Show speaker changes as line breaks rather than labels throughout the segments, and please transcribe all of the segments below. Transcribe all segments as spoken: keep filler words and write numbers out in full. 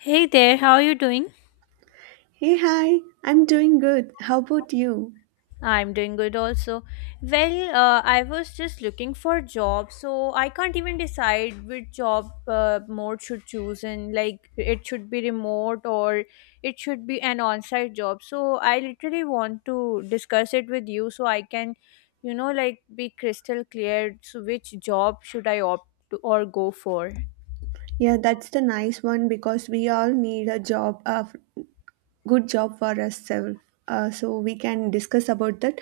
Hey there, how are you doing?
Hey, hi, I'm doing good. How about you?
I'm doing good also. Well, uh, I was just looking for job, so I can't even decide which job uh, mode should choose and like it should be remote or it should be an on-site job. So I literally want to discuss it with you so I can, you know, like be crystal clear so which job should I opt to or go for.
Yeah, that's the nice one because we all need a job, a f- good job for ourselves. Uh, so we can discuss about that.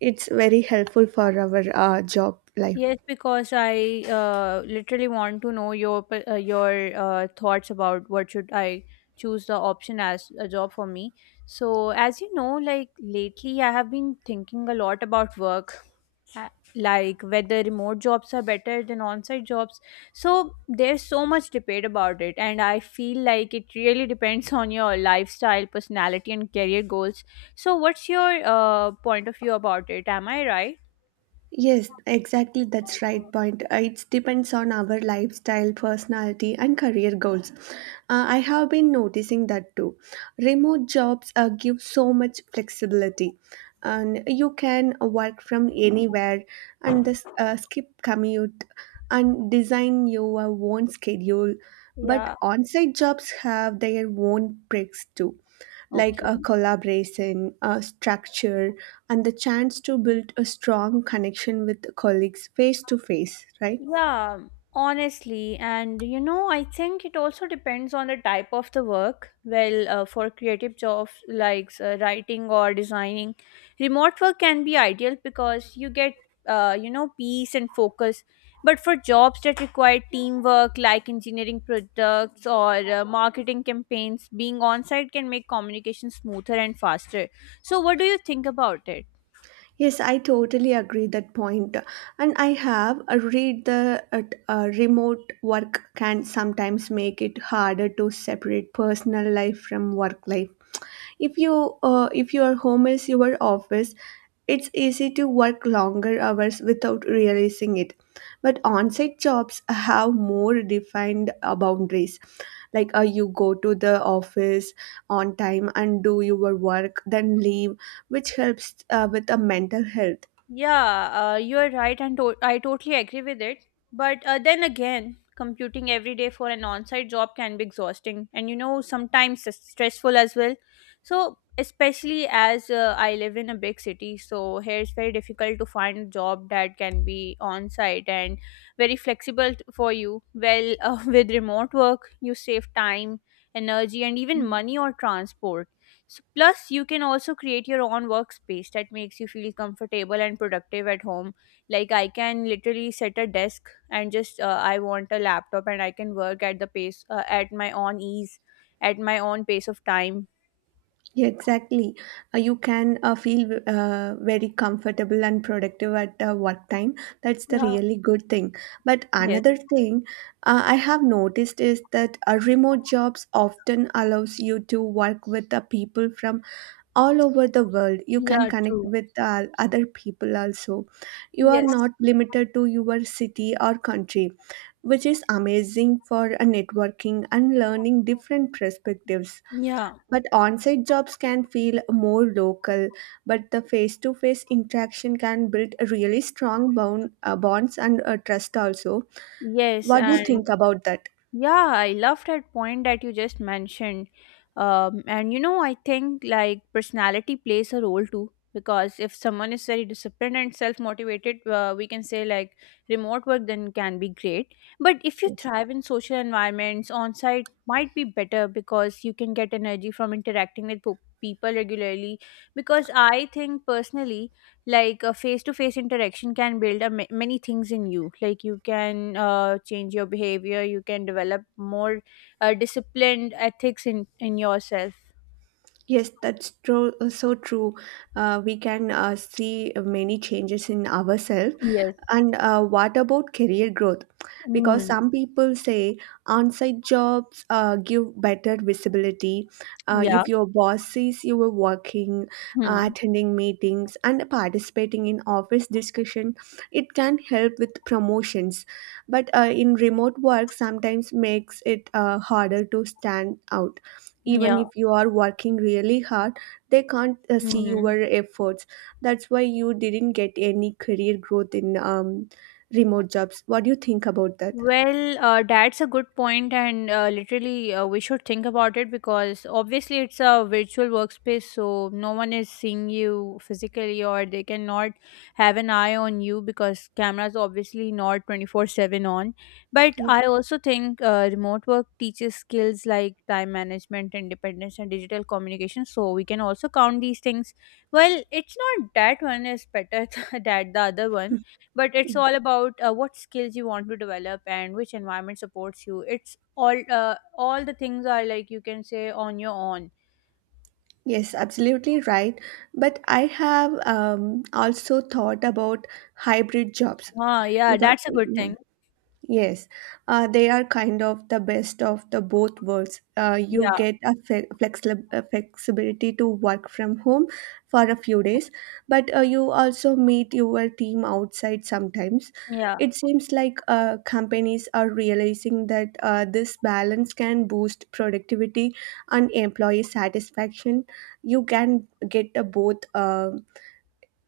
It's very helpful for our uh, job life.
Yes, because I uh, literally want to know your p- uh, your uh, thoughts about what should I choose the option as a job for me. So, as you know, like lately, I have been thinking a lot about work, uh, like whether remote jobs are better than on-site jobs. So, there's so much debate about it, and I feel like it really depends on your lifestyle, personality, and career goals. So, what's your uh, point of view about it? Am I right?
Yes, exactly. That's right point. Uh, It depends on our lifestyle, personality, and career goals. Uh, I have been noticing that too. Remote jobs uh, give so much flexibility, and you can work from anywhere, and this, uh, skip commute, and design your own schedule. But
Yeah.
on-site jobs have their own perks too, like a
Okay.
collaboration, a structure, and the chance to build a strong connection with colleagues face to face, right?
Yeah, honestly, and you know, I think it also depends on the type of the work. Well, uh, for creative jobs like uh, writing or designing, remote work can be ideal because you get, uh, you know, peace and focus. But for jobs that require teamwork, like engineering products or uh, marketing campaigns, being on site can make communication smoother and faster. So, what do you think about it?
Yes, I totally agree that point. And I have uh, read the uh, uh, remote work can sometimes make it harder to separate personal life from work life. If you uh, if your home is your office, it's easy to work longer hours without realizing it. But on-site jobs have more defined uh, boundaries, like uh, you go to the office on time and do your work, then leave, which helps uh, with the mental health.
Yeah, uh, you're right, and to- I totally agree with it. But uh, then again, computing every day for an on site job can be exhausting and, you know, sometimes s- stressful as well. So, especially as uh, I live in a big city, so here it's very difficult to find a job that can be on site and very flexible t- for you. Well, uh, with remote work, you save time, energy, and even money or transport S- Plus, you can also create your own workspace that makes you feel comfortable and productive at home. Like, I can literally set a desk and just uh, I want a laptop and I can work at the pace uh, at my own ease, at my own pace of time.
Yeah, exactly. Uh, you can uh, feel uh, very comfortable and productive at uh, work time. That's the
Yeah.
really good thing. But
Yes.
another thing uh, I have noticed is that uh, remote jobs often allows you to work with the people from all over the world. You can
Yeah,
connect
true.
with uh, other people also. You are not
Yes.
limited to your city or country, which is amazing for a networking and learning different perspectives.
Yeah.
But on-site jobs can feel more local, but the face-to-face interaction can build a really strong bond, uh, bonds and uh, trust also.
Yes,
What do you
and
think about that?
Yeah, I love that point that you just mentioned. Um, and you know, I think like personality plays a role too. Because if someone is very disciplined and self motivated, uh, we can say like remote work then can be great. But if you
Yes.
thrive in social environments, on site might be better because you can get energy from interacting with po- people regularly. Because I think personally, like a face-to-face interaction can build a ma- many things in you like you can uh, change your behavior you can develop more uh, disciplined ethics in in yourself.
Yes, that's true. uh, So true. Uh, we can uh, see many changes in ourselves.
Yes.
And uh, what about career growth? Because
Mm.
some people say on-site jobs uh, give better visibility. Uh,
Yeah.
if your boss sees you were working, uh,
Hmm.
attending meetings, and participating in office discussion, it can help with promotions. But uh, in remote work, sometimes makes it uh, harder to stand out even
Yeah.
if you are working really hard. They can't uh, see your
Hmm.
efforts. That's why you didn't get any career growth in um, remote jobs. What do you think about that?
Well, uh, that's a good point, and uh, literally, uh, we should think about it because obviously it's a virtual workspace, so no one is seeing you physically, or they cannot have an eye on you because cameras obviously not twenty four seven on. But
Yes.
I also think uh, remote work teaches skills like time management, independence, and digital communication, so we can also count these things. Well, it's not that one is better that the other one, but it's all about uh, what skills you want to develop and which environment supports you. It's all uh, all the things are, like, you can say on your own.
Yes, absolutely right. But I have um, also thought about hybrid jobs.
Ah, yeah,
Because
that's a good
yeah.
thing.
Yes, uh, they are kind of the best of the both worlds. Uh, you
Yeah.
get a fe- flexi- uh, flexibility to work from home for a few days, but uh, you also meet your team outside sometimes.
Yeah.
It seems like uh, companies are realizing that uh, this balance can boost productivity and employee satisfaction. You can get uh, both uh,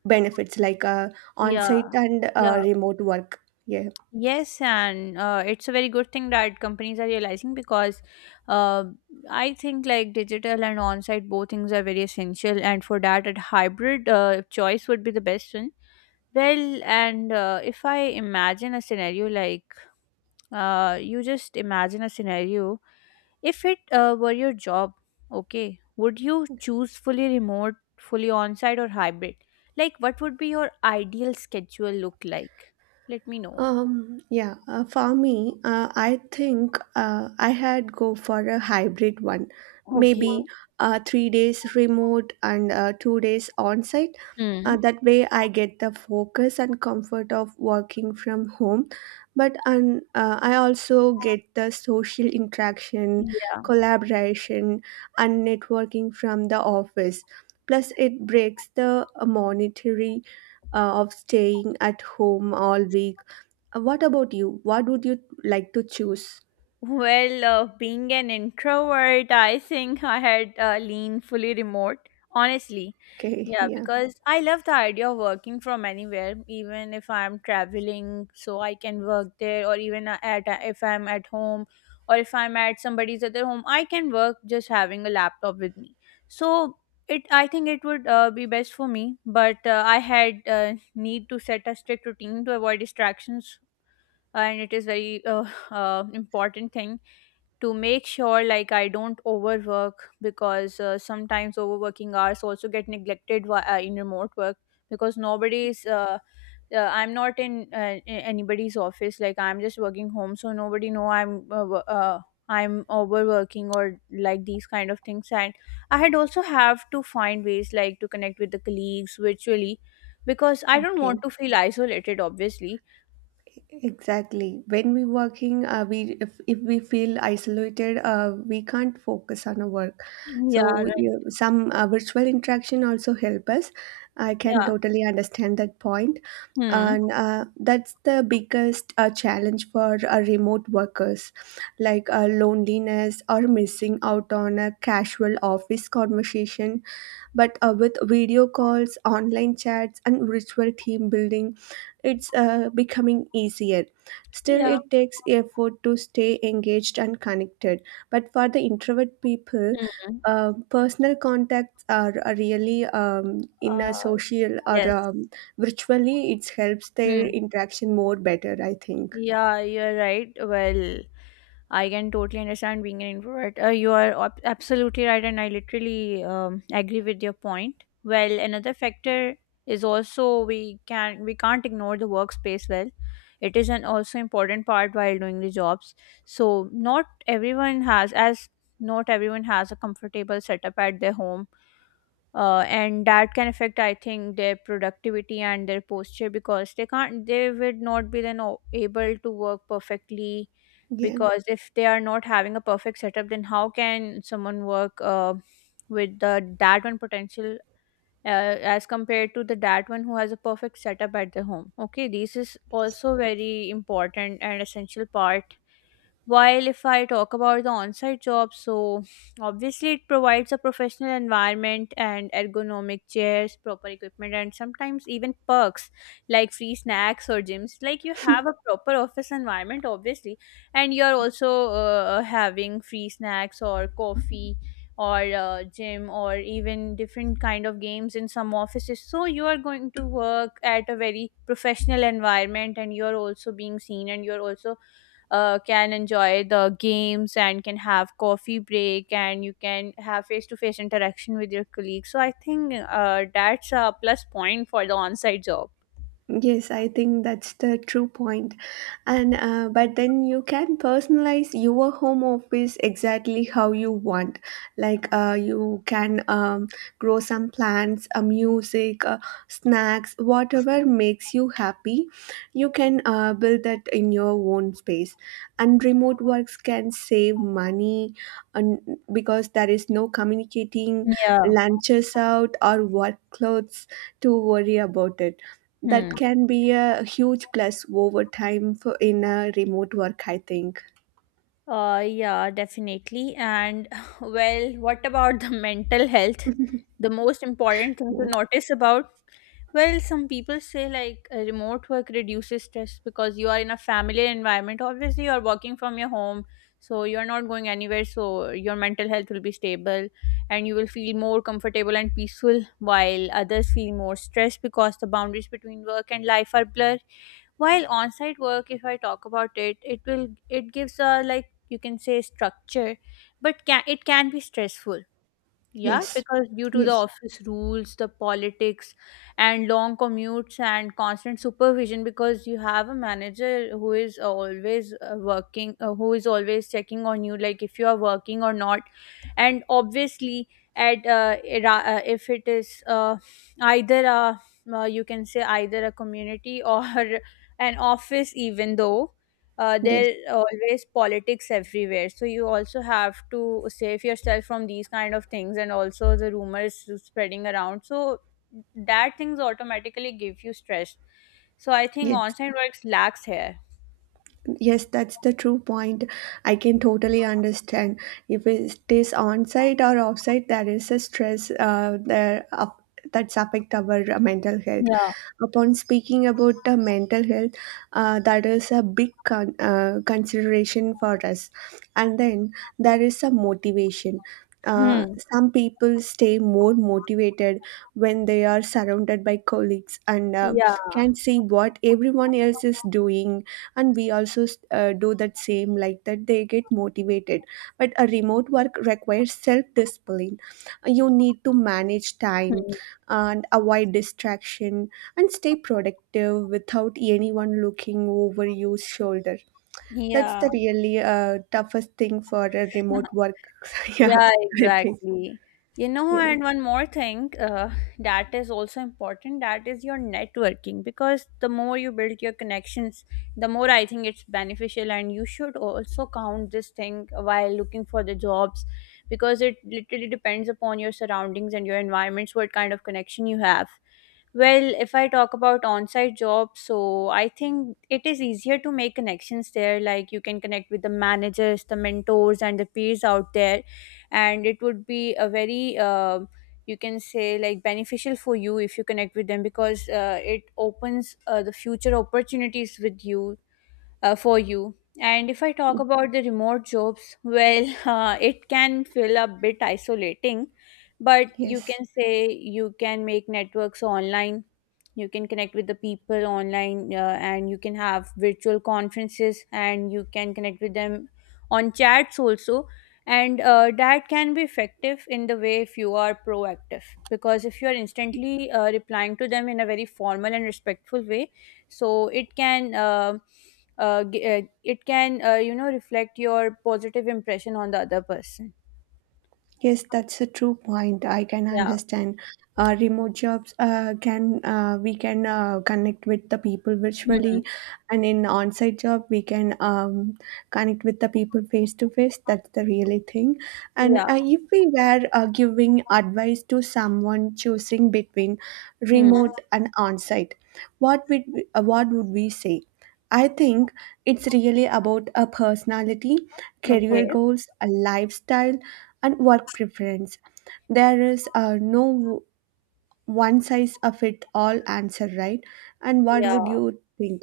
benefits, like uh,
Yeah.
on-site and uh,
Yeah.
remote work. Yeah.
Yes, and uh, it's a very good thing that companies are realizing, because uh, I think like digital and on-site both things are very essential, and for that a hybrid uh, choice would be the best one. Well, and uh, if I imagine a scenario, like uh, you just imagine a scenario, if it uh, were your job, okay, would you choose fully remote, fully on-site, or hybrid? Like what would be your ideal schedule look like? Let me know.
Um, yeah, uh, for me, uh, I think uh, I had go for a hybrid one.
Okay.
Maybe uh, three days remote and uh, two days on site. Uh,
Hmm.
that way, I get the focus and comfort of working from home. But and uh, I also get the social interaction,
Yeah.
collaboration, and networking from the office. Plus, it breaks the uh, monetary uh, of staying at home all week. uh, What about you? What would you like to choose?
Well, uh, being an introvert, I think I had uh, lean fully remote, honestly.
Okay,
Yeah,
yeah.
because I love the idea of working from anywhere, even if I'm traveling, so I can work there, or even a- at a- if I'm at home, or if I'm at somebody's other home, I can work just having a laptop with me. So it, I think it would uh, be best for me, but uh, I had uh, need to set a strict routine to avoid distractions, and it is very uh, uh, important thing to make sure like I don't overwork because uh, sometimes overworking hours also get neglected whi- uh, in remote work because nobody's uh, uh, I'm not in uh, a- anybody's office like I'm just working home, so nobody know i'm uh, wo- uh, i'm overworking or like these kind of things, and I had also have to find ways like to connect with the colleagues virtually, because I don't want
Okay.
to feel isolated, obviously.
Exactly. When we working, uh, we if, if we feel isolated, uh, we can't focus on our work.
Yeah,
So
right.
you, some uh, virtual interaction also help us. I can
Yeah.
totally understand that point,
Hmm.
and uh, that's the biggest uh, challenge for uh, remote workers, like uh, loneliness or missing out on a casual office conversation. But uh, with video calls, online chats, and virtual team building, it's uh, becoming easier. Still,
Yeah.
it takes effort to stay engaged and connected. But for the introvert people,
Hmm.
uh, personal contacts are, are really um, in a
Uh,
social or
yes.
um, virtually, it helps
Hmm.
their interaction more better, I think.
Yeah, you're right. Well, I can totally understand being an introvert. Uh, you are ab- absolutely right, and I literally um, agree with your point. Well, another factor is also we can we can't ignore the workspace. Well, it is an also important part while doing the jobs. So not everyone has as not everyone has a comfortable setup at their home, uh, and that can affect I think their productivity and their posture, because they can't, they would not be then o- able to work perfectly,
Yeah.
because if they are not having a perfect setup then how can someone work uh, with the that one potential, uh, as compared to the that one who has a perfect setup at the home. Okay, this is also very important and essential part. While if I talk about the on-site job, so obviously it provides a professional environment and ergonomic chairs, proper equipment, and sometimes even perks like free snacks or gyms. Like you have a proper office environment, obviously, and you're also uh, having free snacks or coffee or uh, gym or even different kind of games in some offices, so you are going to work at a very professional environment, and you're also being seen, and you're also uh, can enjoy the games and can have coffee break, and you can have face-to-face interaction with your colleagues, so I think uh, that's a plus point for the on-site job.
Yes, I think that's the true point. And uh, but then you can personalize your home office exactly how you want. Like uh, you can um, grow some plants, uh, music, uh, snacks, whatever makes you happy. You can uh, build that in your own space. And remote works can save money, and because there is no communicating,
Yeah.
lunches out, or work clothes to worry about it.
Hmm.
That can be a huge plus over time for in a remote work, I think.
Uh, yeah, definitely. And well, what about the mental health, the most important thing to
Yeah.
notice about? Well, some people say like uh, remote work reduces stress because you are in a family environment. Obviously, you are working from your home, so you are not going anywhere. So your mental health will be stable, and you will feel more comfortable and peaceful. While others feel more stressed because the boundaries between work and life are blurred. While on-site work, if I talk about it, it will it gives a, like you can say, structure, but can, it can be stressful, yeah,
Yes,
because due to the
yes,
office rules, the politics, and long commutes and constant supervision, because you have a manager who is uh, always uh, working, uh, who is always checking on you, like if you are working or not. And obviously, at uh, ira- uh, if it is uh, either a, uh, you can say either a community or an office, even though uh,
yes,
there always politics everywhere, so you also have to save yourself from these kind of things and also the rumors spreading around, so that things automatically give you stress. So I think
yes.
on-site works lacks here.
Yes, that's the true point. I can totally understand. If it is on-site or off-site, there is a stress uh, there up, that's affect our uh, mental health.
Yeah.
Upon speaking about the mental health, uh, that is a big con- uh, consideration for us. And then there is a motivation. Uh,
Hmm.
some people stay more motivated when they are surrounded by colleagues and uh,
Yeah.
can see what everyone else is doing, and we also uh, do that same, like that they get motivated. But a remote work requires self discipline. You need to manage time
Hmm.
and avoid distraction and stay productive without anyone looking over your shoulder. That's
Yeah.
the really uh, toughest thing for a remote work. Yeah.
Yeah,
I think
exactly. You know,
yeah.
and one more thing uh, that is also important, that is your networking, because the more you build your connections, the more I think it's beneficial. And you should also count this thing while looking for the jobs, because it literally depends upon your surroundings and your environments, what kind of connection you have. Well, if I talk about on-site jobs, so I think it is easier to make connections there. Like you can connect with the managers, the mentors, and the peers out there, and it would be a very uh, you can say like beneficial for you if you connect with them, because uh, it opens uh, the future opportunities with you uh, for you. And if I talk about the remote jobs, well, uh, it can feel a bit isolating, but you
Yes.
can say you can make networks online, you can connect with the people online, uh, and you can have virtual conferences and you can connect with them on chats also. And uh, that can be effective in the way if you are proactive, because if you are instantly uh, replying to them in a very formal and respectful way, so it can. Uh, uh, g- uh, it can uh, you know reflect your positive impression on the other person.
Yes, that's a true point. I can
Yeah.
understand. Uh, remote jobs uh, can uh, we can uh, connect with the people
Hmm.
virtually, and in on-site job, we can um, connect with the people face to face. That's the really thing. And
Yeah.
uh, if we were uh, giving advice to someone choosing between
Hmm.
remote and on-site, what would we, uh, what would we say? I think it's really about a personality,
Okay.
career goals, a lifestyle, and work preference. There is uh, no one size of it all answer, right? And what would
Yeah,
you think?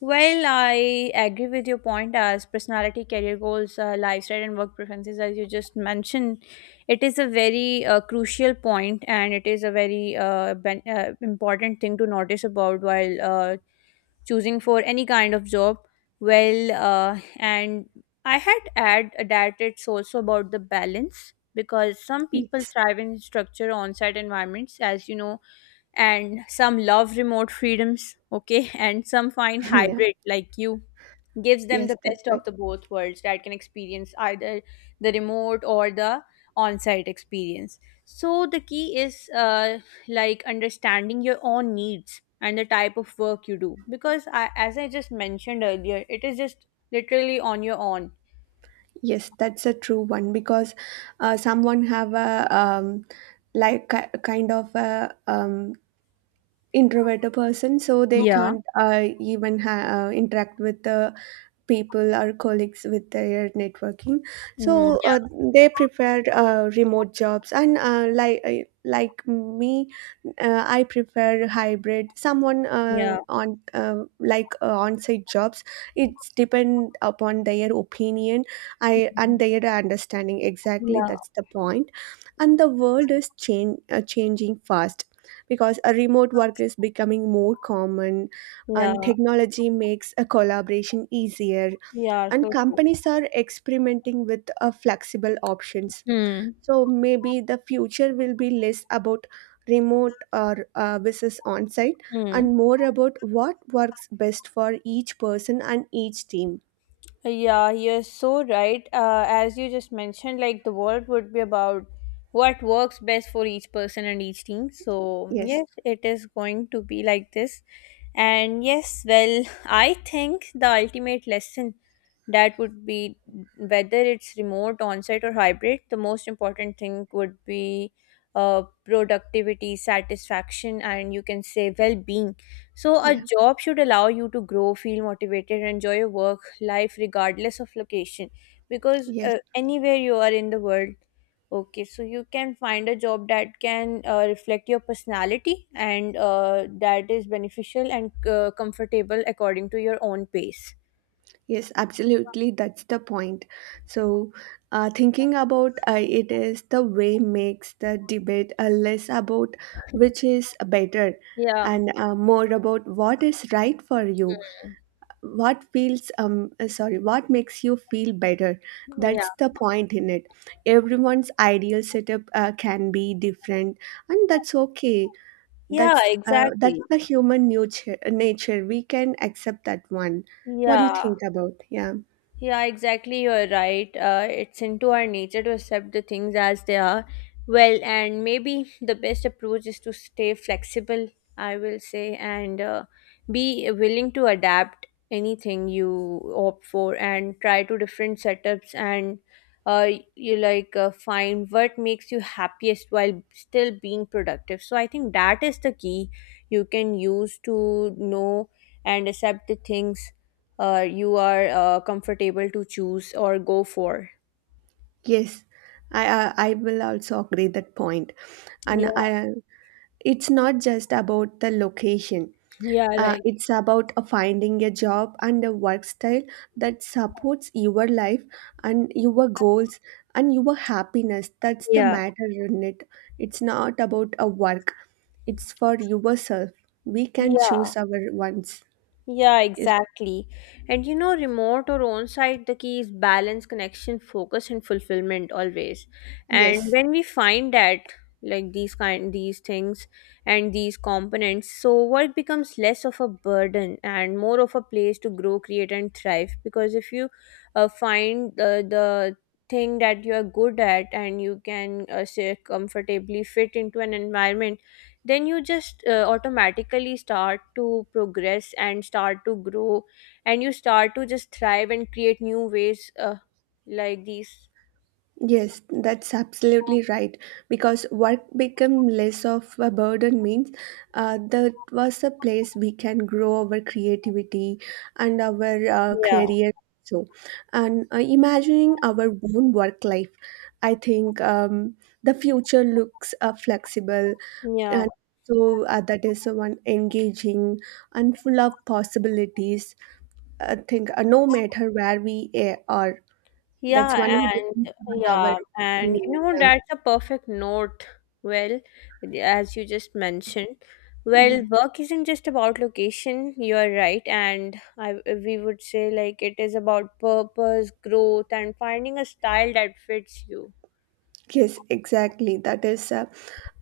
well, I agree with your point as personality, career goals, uh, lifestyle, and work preferences. As you just mentioned, it is a very uh, crucial point, and it is a very uh, ben- uh, important thing to notice about while uh, choosing for any kind of job. Well uh, and I had add that it's also about the balance, because some people
Yes.
thrive in structure on-site environments, as you know, and some love remote freedoms, okay, and some find
Yeah.
hybrid, like, you gives them
Yes,
the
that's
best of
right.
the both worlds, that can experience either the remote or the on-site experience. So the key is, uh, like, understanding your own needs and the type of work you do, because I, as i just mentioned earlier, it is just literally on your own.
Yes, that's a true one because uh, someone have a um, like ki- kind of a um, introverted person, so they
Yeah.
can't uh, even ha- uh, interact with the people or colleagues with their networking.
mm.
So uh,
Yeah.
they prefer uh, remote jobs, and uh, like uh, like me, uh, I prefer hybrid. Someone uh,
Yeah.
on uh, like uh, on-site jobs, it's depend upon their opinion I and their understanding. Exactly, that's the point. And the world is change, uh, changing fast, because a remote work is becoming more common
Yeah.
and technology makes a collaboration easier,
Yeah,
and
so true.
companies are experimenting with uh, flexible options.
Hmm.
So maybe the future will be less about remote or uh, versus on site,
Hmm.
and more about what works best for each person and each team.
Yeah, you're so right. Uh, as you just mentioned, like, the world would be about what works best for each person and each team. So,
Yes.
yes, it is going to be like this. And yes, well, I think the ultimate lesson that would be whether it's remote, on-site, or hybrid, the most important thing would be uh, productivity, satisfaction, and you can say well-being. So a
Yeah.
job should allow you to grow, feel motivated, and enjoy your work life regardless of location. Because
Yes.
uh, anywhere you are in the world, okay, so you can find a job that can uh, reflect your personality, and uh, that is beneficial and uh, comfortable according to your own pace.
Yes, absolutely. That's the point. So, uh, thinking about uh, it is the way makes the debate uh, less about which is better,
Yeah.
and uh, more about what is right for you,
Hmm.
what feels um uh, sorry, what makes you feel better.
Yeah.
That's the point in it. Everyone's ideal setup uh, can be different, and that's okay.
Yeah,
That's uh, that's
exactly.
the human nature. Nature, we can accept that one. What do you
Yeah.
think about? Yeah.
Yeah, exactly. You're right. Uh, it's into our nature to accept the things as they are. Well, and maybe the best approach is to stay flexible, I will say, and uh, be willing to adapt anything you opt for and try to different setups, and uh, you like uh, find what makes you happiest while still being productive. So I think that is the key you can use to know and accept the things uh, you are uh, comfortable to choose or go for.
Yes, I I I will also agree that point. And
Yeah,
I, it's not just about the location.
yeah,
Uh,
right.
it's about uh, finding a job and a work style that supports your life and your goals and your happiness. That's the
Yeah.
matter in it. It's not about a work. It's for yourself. We can
Yeah.
choose our ones.
Yeah,
Yes.
exactly. And, you know, remote or on site, the key is balance, connection, focus, and fulfillment always. And
Yes.
when we find that, like, these kind these things and these components, so work becomes less of a burden and more of a place to grow, create, and thrive. Because if you uh, find uh, the thing that you are good at and you can uh, say comfortably fit into an environment, then you just uh, automatically start to progress and start to grow, and you start to just thrive and create new ways, uh, like these.
Yes, that's absolutely right. Because work became less of a burden means uh, that was a place we can grow our creativity and our uh,
Yeah.
career. So, and uh, imagining our own work life, I think um, the future looks uh, flexible,
Yeah.
and so uh, that is uh, one engaging and full of possibilities. I think uh, no matter where we uh, are. That's
yeah
only
and
depends from our
yeah. And, you
opinion.
know,
Yeah.
that's a perfect note. Well, as you just mentioned,
Yeah.
well, work isn't just about location, you are right, and I, we would say, like, it is about purpose, growth, and finding a style that fits you.
Yes, exactly. That is uh,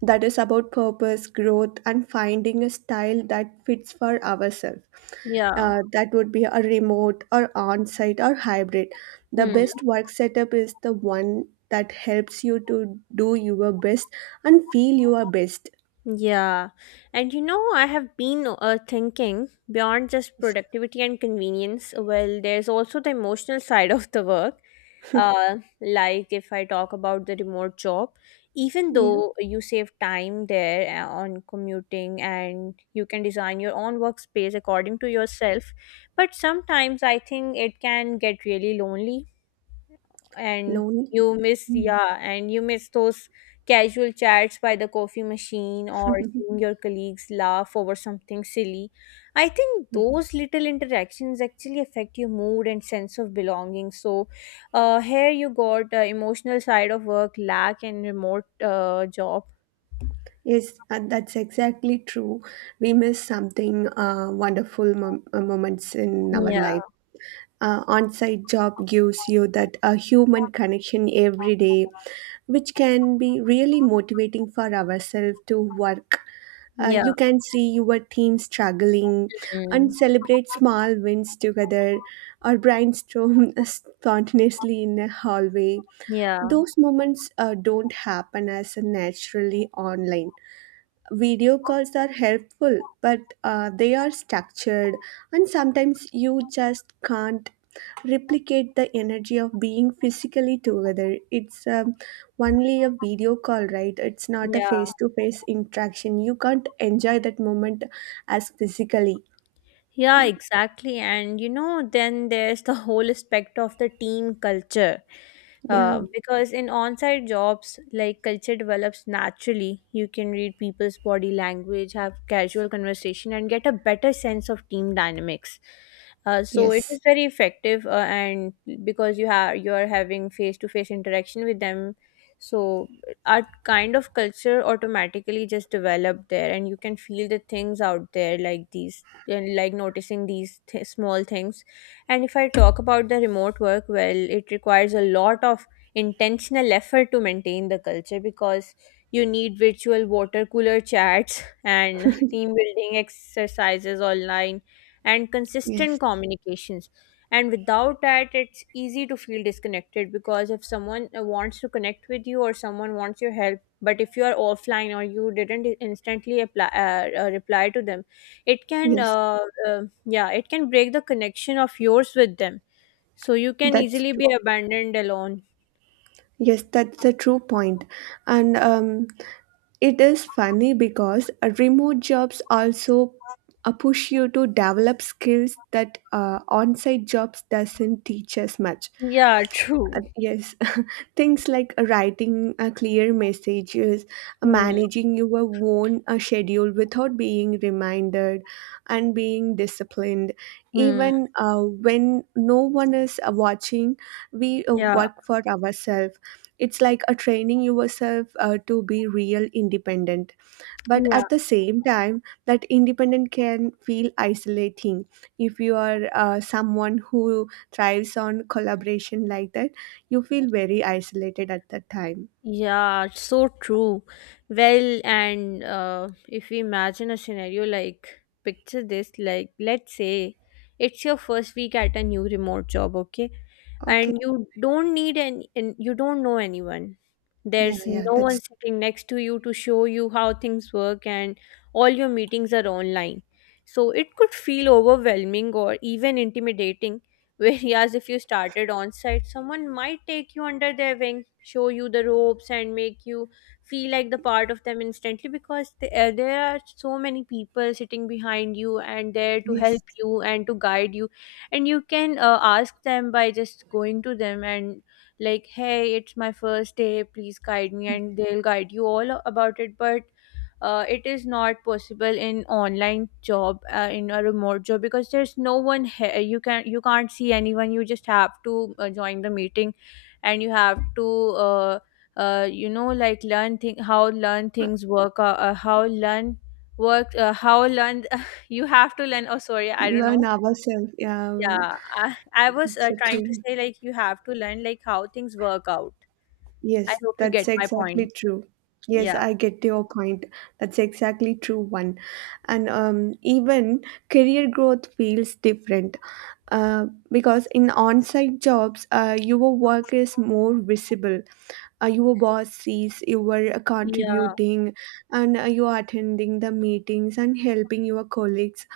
that is about purpose, growth, and finding a style that fits for ourselves.
Yeah.
Uh, that would be a remote or on-site or hybrid. The
Hmm.
best work setup is the one that helps you to do your best and feel your best.
Yeah. And, you know, I have been uh, thinking beyond just productivity and convenience. Well, there's also the emotional side of the work. Uh, like, if I talk about the remote job, even
Yeah,
though you save time there uh, on commuting and you can design your own workspace according to yourself, but sometimes I think it can get really lonely, and
lonely.
you miss,
Mm.
yeah, and you miss those casual chats by the coffee machine or seeing your colleagues laugh over something silly. I think
Yes.
those little interactions actually affect your mood and sense of belonging. So, uh, here you got uh, emotional side of work lack and remote uh, job.
Yes, and that's exactly true. We miss something uh, wonderful mom- uh, moments in our
Yeah.
life. Uh, on-site job gives you that uh, human connection every day, which can be really motivating for ourselves to work. Uh,
Yeah.
you can see your team struggling
Mm.
and celebrate small wins together, or brainstorm spontaneously in a hallway.
Yeah.
Those moments uh, don't happen as naturally online. Video calls are helpful, but uh, they are structured, and sometimes you just can't replicate the energy of being physically together. It's um, only a video call, right? It's not a
Yeah.
face to face interaction. You can't enjoy that moment as physically.
Yeah, exactly. And, you know, then there's the whole aspect of the team culture.
Yeah,
Uh, because in on-site jobs, like, culture develops naturally. You can read people's body language, have casual conversation, and get a better sense of team dynamics. Uh, so it
yes,
is very effective, uh, and because you have you are having face-to-face interaction with them, so our kind of culture automatically just developed there, and you can feel the things out there, like these, and like noticing these th- small things. And if I talk about the remote work, well, it requires a lot of intentional effort to maintain the culture, because you need virtual water cooler chats and team building exercises online and consistent
yes,
communications. And without that, it's easy to feel disconnected, because if someone uh, wants to connect with you or someone wants your help, but if you are offline or you didn't instantly apply, uh, uh, reply to them, it can
yes,
uh, uh, yeah, it can break the connection of yours with them, so you can
that's
easily
true.
be abandoned alone.
Yes, that's a true point. And um, it is funny because uh, remote jobs also uh, push you to develop skills that uh, on-site jobs doesn't teach as much.
Yeah.
Uh,
True.
yes, things like writing uh, clear messages, uh,
Hmm.
managing your own uh, schedule without being reminded, and being disciplined.
Hmm.
Even uh, when no one is uh, watching, we uh,
Yeah.
work for ourselves. It's like a training yourself uh, to be real independent, but
Yeah.
at the same time that independent can feel isolating if you are uh, someone who thrives on collaboration like that. You feel very isolated at that time.
Yeah, so true. Well, and uh, if we imagine a scenario, like, picture this, like, let's say it's your first week at a new remote job, okay,
Okay.
and you don't need any and you don't know anyone,
Yeah,
there's
yeah,
no
that's,
one sitting next to you to show you how things work, and all your meetings are online, so it could feel overwhelming or even intimidating. Whereas if you started on site, someone might take you under their wing, show you the ropes, and make you feel like the part of them instantly, because there, there are so many people sitting behind you and there to
yes.
help you and to guide you, and you can uh, ask them by just going to them and, like, hey, it's my first day, please guide me, and they'll guide you all about it. But uh, it is not possible in online job, uh, in a remote job, because there's no one here, you can you can't see anyone, you just have to uh, join the meeting, and you have to uh, uh, you know, like, learn thing how learn
Uh,
things work, uh, uh, how learn work uh, how learn you have to learn, oh, sorry, I don't
Learn
know.
ourselves. Yeah.
Yeah, I, I was
It's
uh,
so
trying to
true.
say, like, you have to learn like how things work out. I
Yes,
hope you get
that's
my point.
exactly true. Yes,
Yeah.
I get your point. That's exactly true one. And um, even career growth feels different, uh, because in on-site jobs uh, your work is more visible, uh, your boss sees you are uh,
yeah,
contributing and uh, you are attending the meetings and helping your colleagues,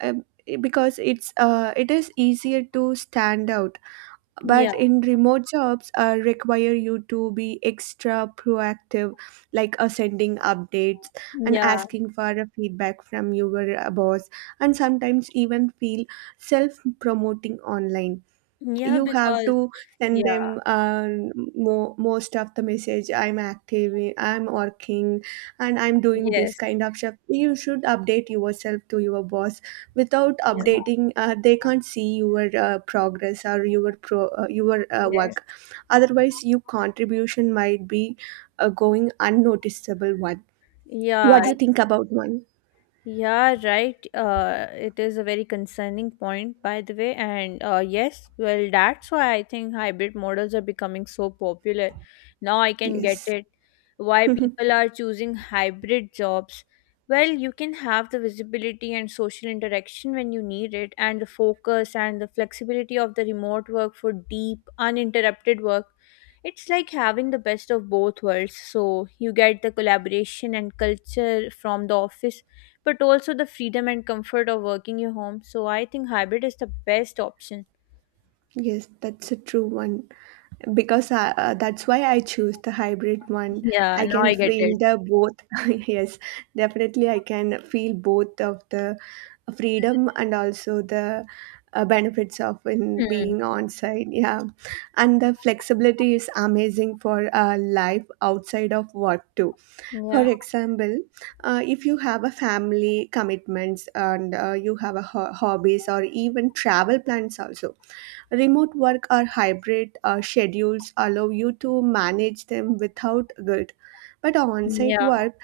uh, because it's uh, it is easier to stand out. But
yeah,
in remote jobs uh, require you to be extra proactive, like uh, sending updates and
yeah,
asking for a feedback from your uh, boss, and sometimes even feel self promoting online.
yeah.
You have
Because
to send
Yeah.
them uh, mo- most of the message, I'm active, I'm working, and I'm doing this
Yes.
kind of stuff. You should update yourself to your boss. Without
Yeah.
updating uh, they can't see your uh, progress or your pro- uh, your uh,
Yes.
work. Otherwise your contribution might be uh, going unnoticeable one.
Yeah.
What do you think about one?
Yeah, right. Uh, it is a very concerning point, by the way. And uh, yes, well, that's why I think hybrid models are becoming so popular. Now I can get
Yes.
it why people are choosing hybrid jobs. Well, you can have the visibility and social interaction when you need it, and the focus and the flexibility of the remote work for deep, uninterrupted work. It's like having the best of both worlds. So you get the collaboration and culture from the office, but also the freedom and comfort of working your home. So I think hybrid is the best option.
Yes, that's a true one, because uh, uh, that's why I choose the hybrid one.
Yeah,
I
now
can
I get
feel
it.
the both. Yes, definitely, I can feel both of the freedom and also the uh, benefits of in
Hmm.
being on site. Yeah, and the flexibility is amazing for uh, life outside of work too. For
Yeah,
example, uh, if you have a family commitments and uh, you have a ho- hobbies or even travel plans also. Remote work or hybrid uh, schedules allow you to manage them without guilt. But on site
yeah,
work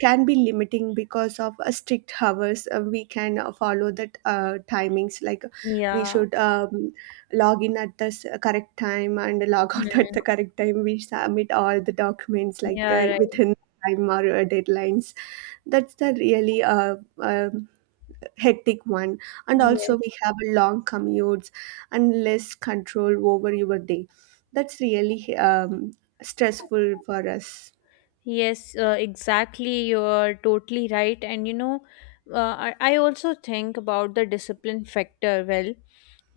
can be limiting because of uh, strict hours. Uh, we can uh, follow the uh, timings, like we
yeah.
should um, log in at the s- correct time and log out at
Hmm.
the correct time. We submit all the documents like
Yeah,
that
right.
within time or uh, deadlines. That's the really uh, uh, hectic one, and
Yes.
also we have a long commutes and less control over your day. That's really um, stressful for us.
yes, uh, exactly. You're totally right. And, you know, uh, I I also think about the discipline factor. Well,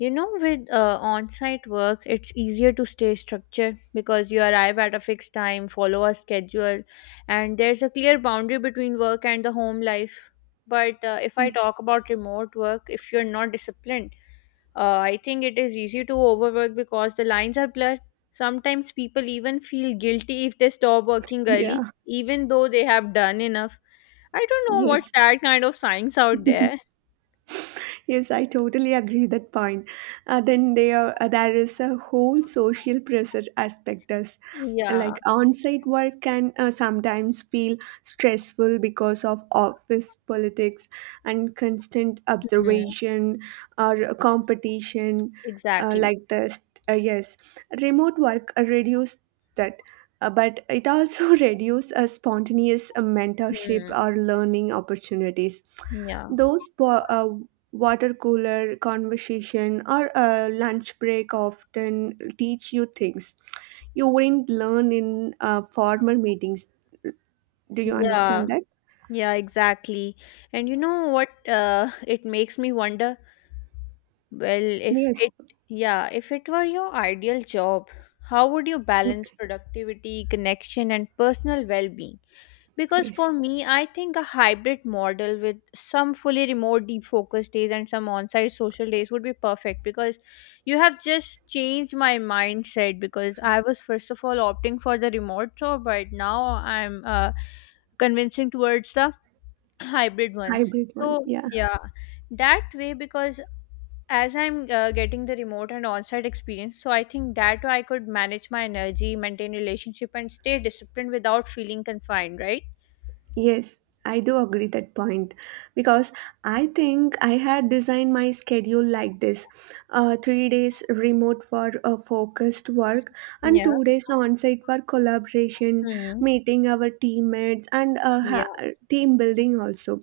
you know, with uh, on site work, it's easier to stay structured because you arrive at a fixed time, follow a schedule, and there's a clear boundary between work and the home life. But uh, if I talk about remote work, if you're not disciplined, uh, I think it is easy to overwork because the lines are blurred. Sometimes people even feel guilty if they stop working early,
Yeah.
even though they have done enough. I don't know what's
Yes.
that kind of science out there.
Yes, I totally agree that point. Uh, then there uh, there is a whole social pressure aspect as
Yeah.
like on-site work can uh, sometimes feel stressful because of office politics and constant
Mhm.
observation or competition uh,
Exactly.
like this. Uh, yes, remote work uh, reduce that. Uh, but it also reduces uh, spontaneous uh, mentorship
Hmm.
or learning opportunities.
Yeah.
those po- uh, Water cooler conversation or a lunch break often teach you things you wouldn't learn in uh, formal meetings. Do you understand
Yeah,
that?
yeah, exactly. And you know what, uh, it makes me wonder? Well, if
Yes.
it, Yeah, if it were your ideal job, how would you balance
Okay.
productivity, connection, and personal well-being? Because
Yes.
for me, I think a hybrid model with some fully remote deep focus days and some on-site social days would be perfect, because you have just changed my mindset, because I was first of all opting for the remote job, but now I'm uh, convincing towards the hybrid ones.
Hybrid one.
So,
Yeah.
yeah, that way, because as I'm uh, getting the remote and on-site experience, so I think that way I could manage my energy, maintain relationship, and stay disciplined without feeling confined, right?
Yes, I do agree that point, because I think I had designed my schedule like this: uh, three days remote for uh, focused work and
Yeah.
two days on-site for collaboration,
mm.
meeting our teammates and uh, ha-
Yeah.
team building also.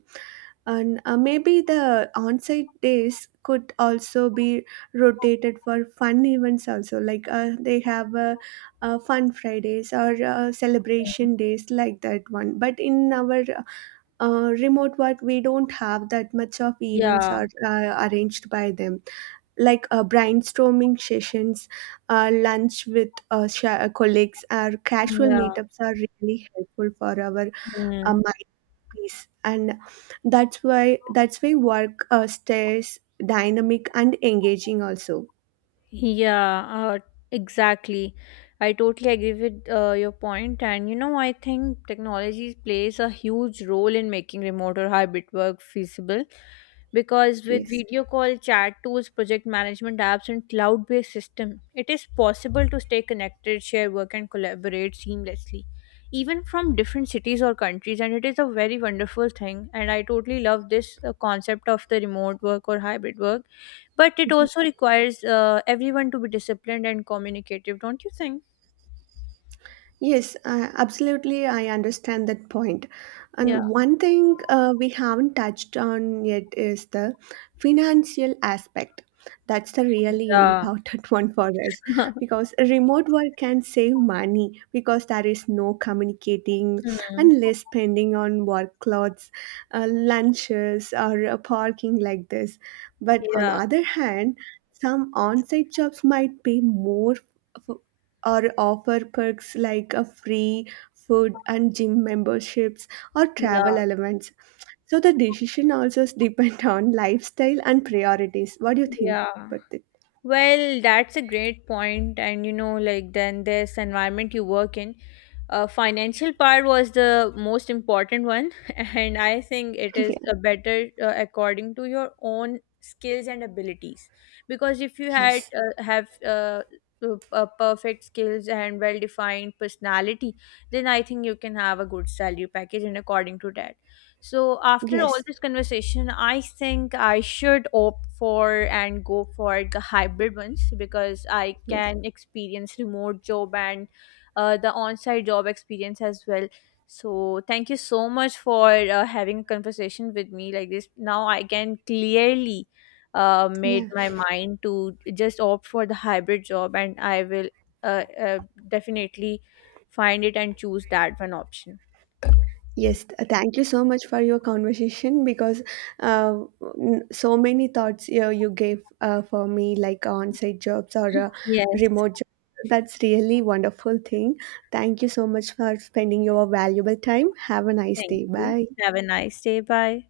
And uh, maybe the on-site days could also be rotated for fun events also, like uh, they have a uh, fun Fridays or uh,
Mm.
celebration days like that one. But in our uh, remote work we don't have that much of events
Yeah.
are uh, arranged by them, like uh, brainstorming sessions, uh, lunch with uh, sha uh, colleagues or casual
Yeah.
meetups are really helpful for our uh,
mm.
mind peace, and that's why, that's why work uh, stays dynamic and engaging also.
Yeah, uh, exactly. I totally agree with uh, your point. And, you know, I think technology plays a huge role in making remote or hybrid work feasible, because with
Yes.
video call, chat tools, project management apps, and cloud based system, it is possible to stay connected, share work, and collaborate seamlessly, even from different cities or countries. And it is a very wonderful thing. And I totally love this uh, concept of the remote work or hybrid work, but it also requires uh, everyone to be disciplined and communicative, don't you think?
Yes, uh, absolutely. I understand that point.
Yeah.
And one thing uh, we haven't touched on yet is the financial aspect. That's the really
Yeah.
important one for us, because remote work can save money, because there is no communicating
Hmm.
and less spending on work clothes, uh, lunches, or uh, parking like this. But on
Yeah.
other hand, some on-site jobs might pay more or offer perks like a free food and gym memberships or travel
Yeah.
elements. So the decision also is depend on lifestyle and priorities. What do you think
Yeah.
about it?
Well, that's a great point, and, you know, like, then this environment you work in, uh, financial part was the most important one, and I think it is
Yeah.
a better uh, according to your own skills and abilities. Because if you had
Yes.
uh, have uh, uh, uh, perfect skills and well defined personality, then I think you can have a good salary package and according to that. So after all
Yes.
this conversation, I think I should opt for and go for the hybrid ones, because I
Yes.
can experience remote job and uh, the on-site job experience as well. So thank you so much for uh, having a conversation with me like this. Now I can clearly uh, made
Yeah.
my mind to just opt for the hybrid job, and I will uh, uh, definitely find it and choose that one option.
Yes, th- thank you so much for your conversation, because uh, n- so many thoughts you, you gave uh, for me, like on site jobs or uh,
Yes.
remote jobs. That's really wonderful thing. Thank you so much for spending your valuable time. Have a nice
Thank
day.
you.
Bye.
Have a nice day. Bye.